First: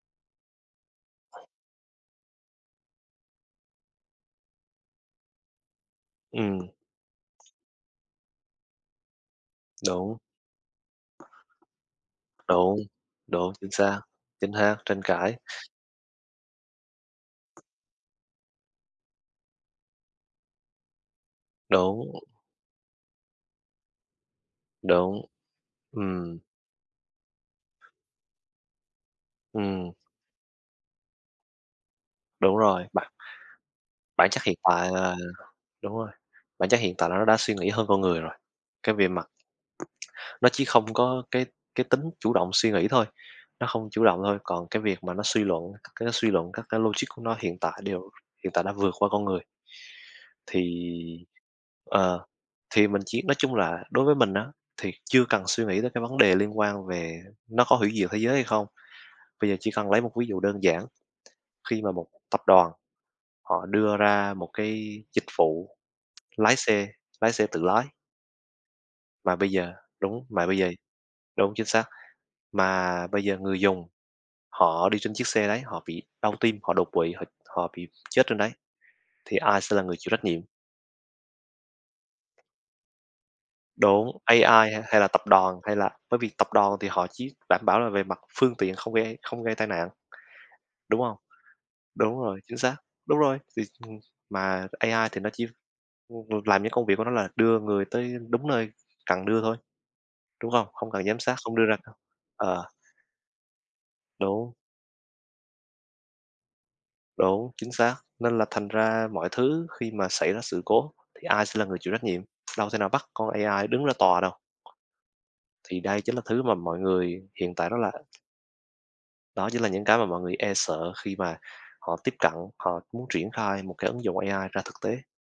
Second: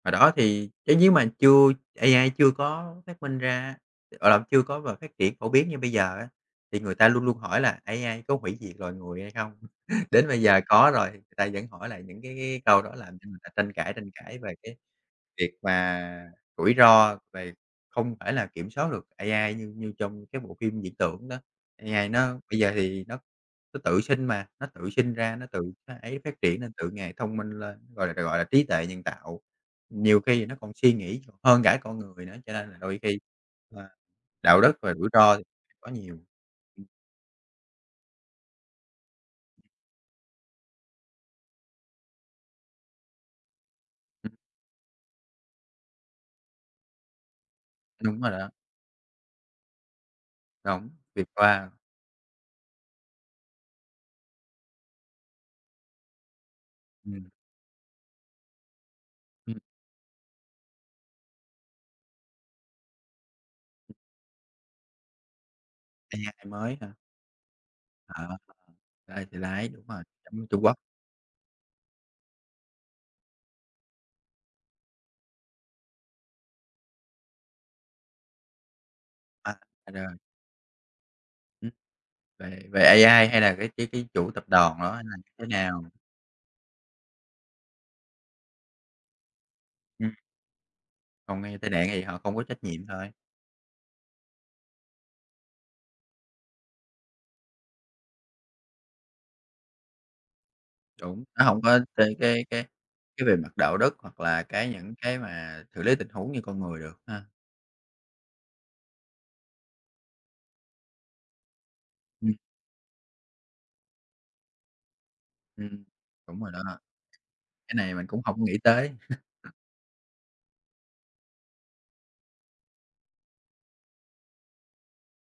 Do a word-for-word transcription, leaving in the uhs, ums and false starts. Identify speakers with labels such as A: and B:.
A: Hồi đó thì chứ nhếu mà chưa AI chưa có phát minh ra, à, chưa có và phát triển phổ biến như bây giờ á,
B: Ừm.
A: thì người ta luôn luôn hỏi là AI có hủy diệt loài người hay không?
B: Đúng.
A: Đến bây giờ có rồi, ta vẫn hỏi lại những cái cái
B: Đúng,
A: câu đó làm cho người ta
B: đúng, chính
A: tranh cãi
B: xác,
A: tranh cãi
B: chính
A: về cái
B: xác, tranh cãi.
A: việc mà rủi ro, về không phải là kiểm soát được AI như như trong cái bộ phim viễn tưởng đó, AI
B: Đúng.
A: nó bây giờ thì nó nó tự sinh mà, nó tự sinh
B: Đúng.
A: ra, nó tự nó ấy
B: Ừm.
A: phát triển nên, tự ngày thông minh lên, gọi là gọi là trí tuệ nhân tạo.
B: Ừm.
A: Nhiều khi nó còn suy nghĩ còn hơn cả con người nữa, cho
B: Đúng
A: nên là
B: rồi,
A: đôi
B: bặt
A: khi và
B: Bản chất hiện
A: đạo đức
B: tại
A: và rủi
B: là
A: ro có
B: đúng rồi,
A: nhiều.
B: bản chất hiện tại là nó đã suy nghĩ hơn con người rồi, cái về mặt nó chỉ không có cái cái tính chủ động suy nghĩ thôi, nó không chủ động
A: [unintelligible]
B: thôi, còn cái việc mà nó suy luận, cái nó suy luận các cái logic của nó hiện tại đều
A: Đúng rồi đó.
B: hiện tại đã vượt qua con người. Thì
A: Đúng, việc qua.
B: ờ, thì mình chỉ nói chung là đối với mình á, thì chưa cần suy nghĩ tới cái vấn đề liên quan về
A: Ừm.
B: nó có hủy diệt thế giới hay không. Bây giờ
A: Ừm.
B: chỉ cần lấy một ví dụ đơn giản khi mà một tập đoàn họ đưa ra một cái dịch vụ
A: AI
B: lái
A: mới
B: xe,
A: hả?
B: lái xe tự lái
A: Ờ, đây
B: mà
A: tự
B: bây
A: lái,
B: giờ
A: đúng rồi,
B: đúng,
A: giống
B: mà
A: như
B: bây
A: Trung
B: giờ
A: Quốc.
B: đúng, chính xác, mà bây giờ người dùng họ đi trên chiếc xe đấy, họ bị đau tim, họ đột quỵ, họ họ bị chết trên đấy, thì
A: À,
B: ai sẽ là
A: à,
B: người chịu
A: rồi.
B: trách nhiệm?
A: Ừm. Về về AI hay là cái cái cái
B: Đúng,
A: chủ
B: AI
A: tập đoàn
B: hay
A: đó
B: hay
A: hay
B: là
A: là
B: tập
A: như thế
B: đoàn hay
A: nào?
B: là bởi vì tập đoàn thì họ chỉ đảm bảo là về mặt phương tiện không gây không gây tai nạn,
A: Ừm.
B: đúng hông?
A: Còn gây tai nạn thì họ
B: Đúng
A: không
B: rồi,
A: có
B: chính
A: trách
B: xác,
A: nhiệm thôi.
B: đúng rồi, thì, ừm, mà AI thì nó chỉ, ừm, vượt làm những công việc của nó là đưa người tới đúng nơi cần đưa thôi, đúng hông? Không cần giám
A: Đúng,
B: sát,
A: nó
B: không
A: hổng
B: đưa ra
A: có chơi cái
B: ờ.
A: cái cái về mặt đạo đức hoặc là
B: Đúng.
A: cái những cái mà xử lý tình huống như con người được ha.
B: Đúng, chính xác, nên là thành ra mọi thứ khi mà xảy ra sự cố, thì ai sẽ là người chịu trách nhiệm?
A: Ừm.
B: Đâu thể nào bắt con AI đứng ra tòa đâu. Thì
A: Ừm,
B: đây chính là
A: đúng
B: thứ
A: rồi
B: mà
A: đó ha.
B: mọi người hiện tại
A: Cái
B: đó là
A: này mình cũng hổng nghĩ tới.
B: Đó chính là những cái mà mọi người e sợ khi mà họ tiếp cận, họ muốn triển khai một cái ứng dụng AI ra thực tế.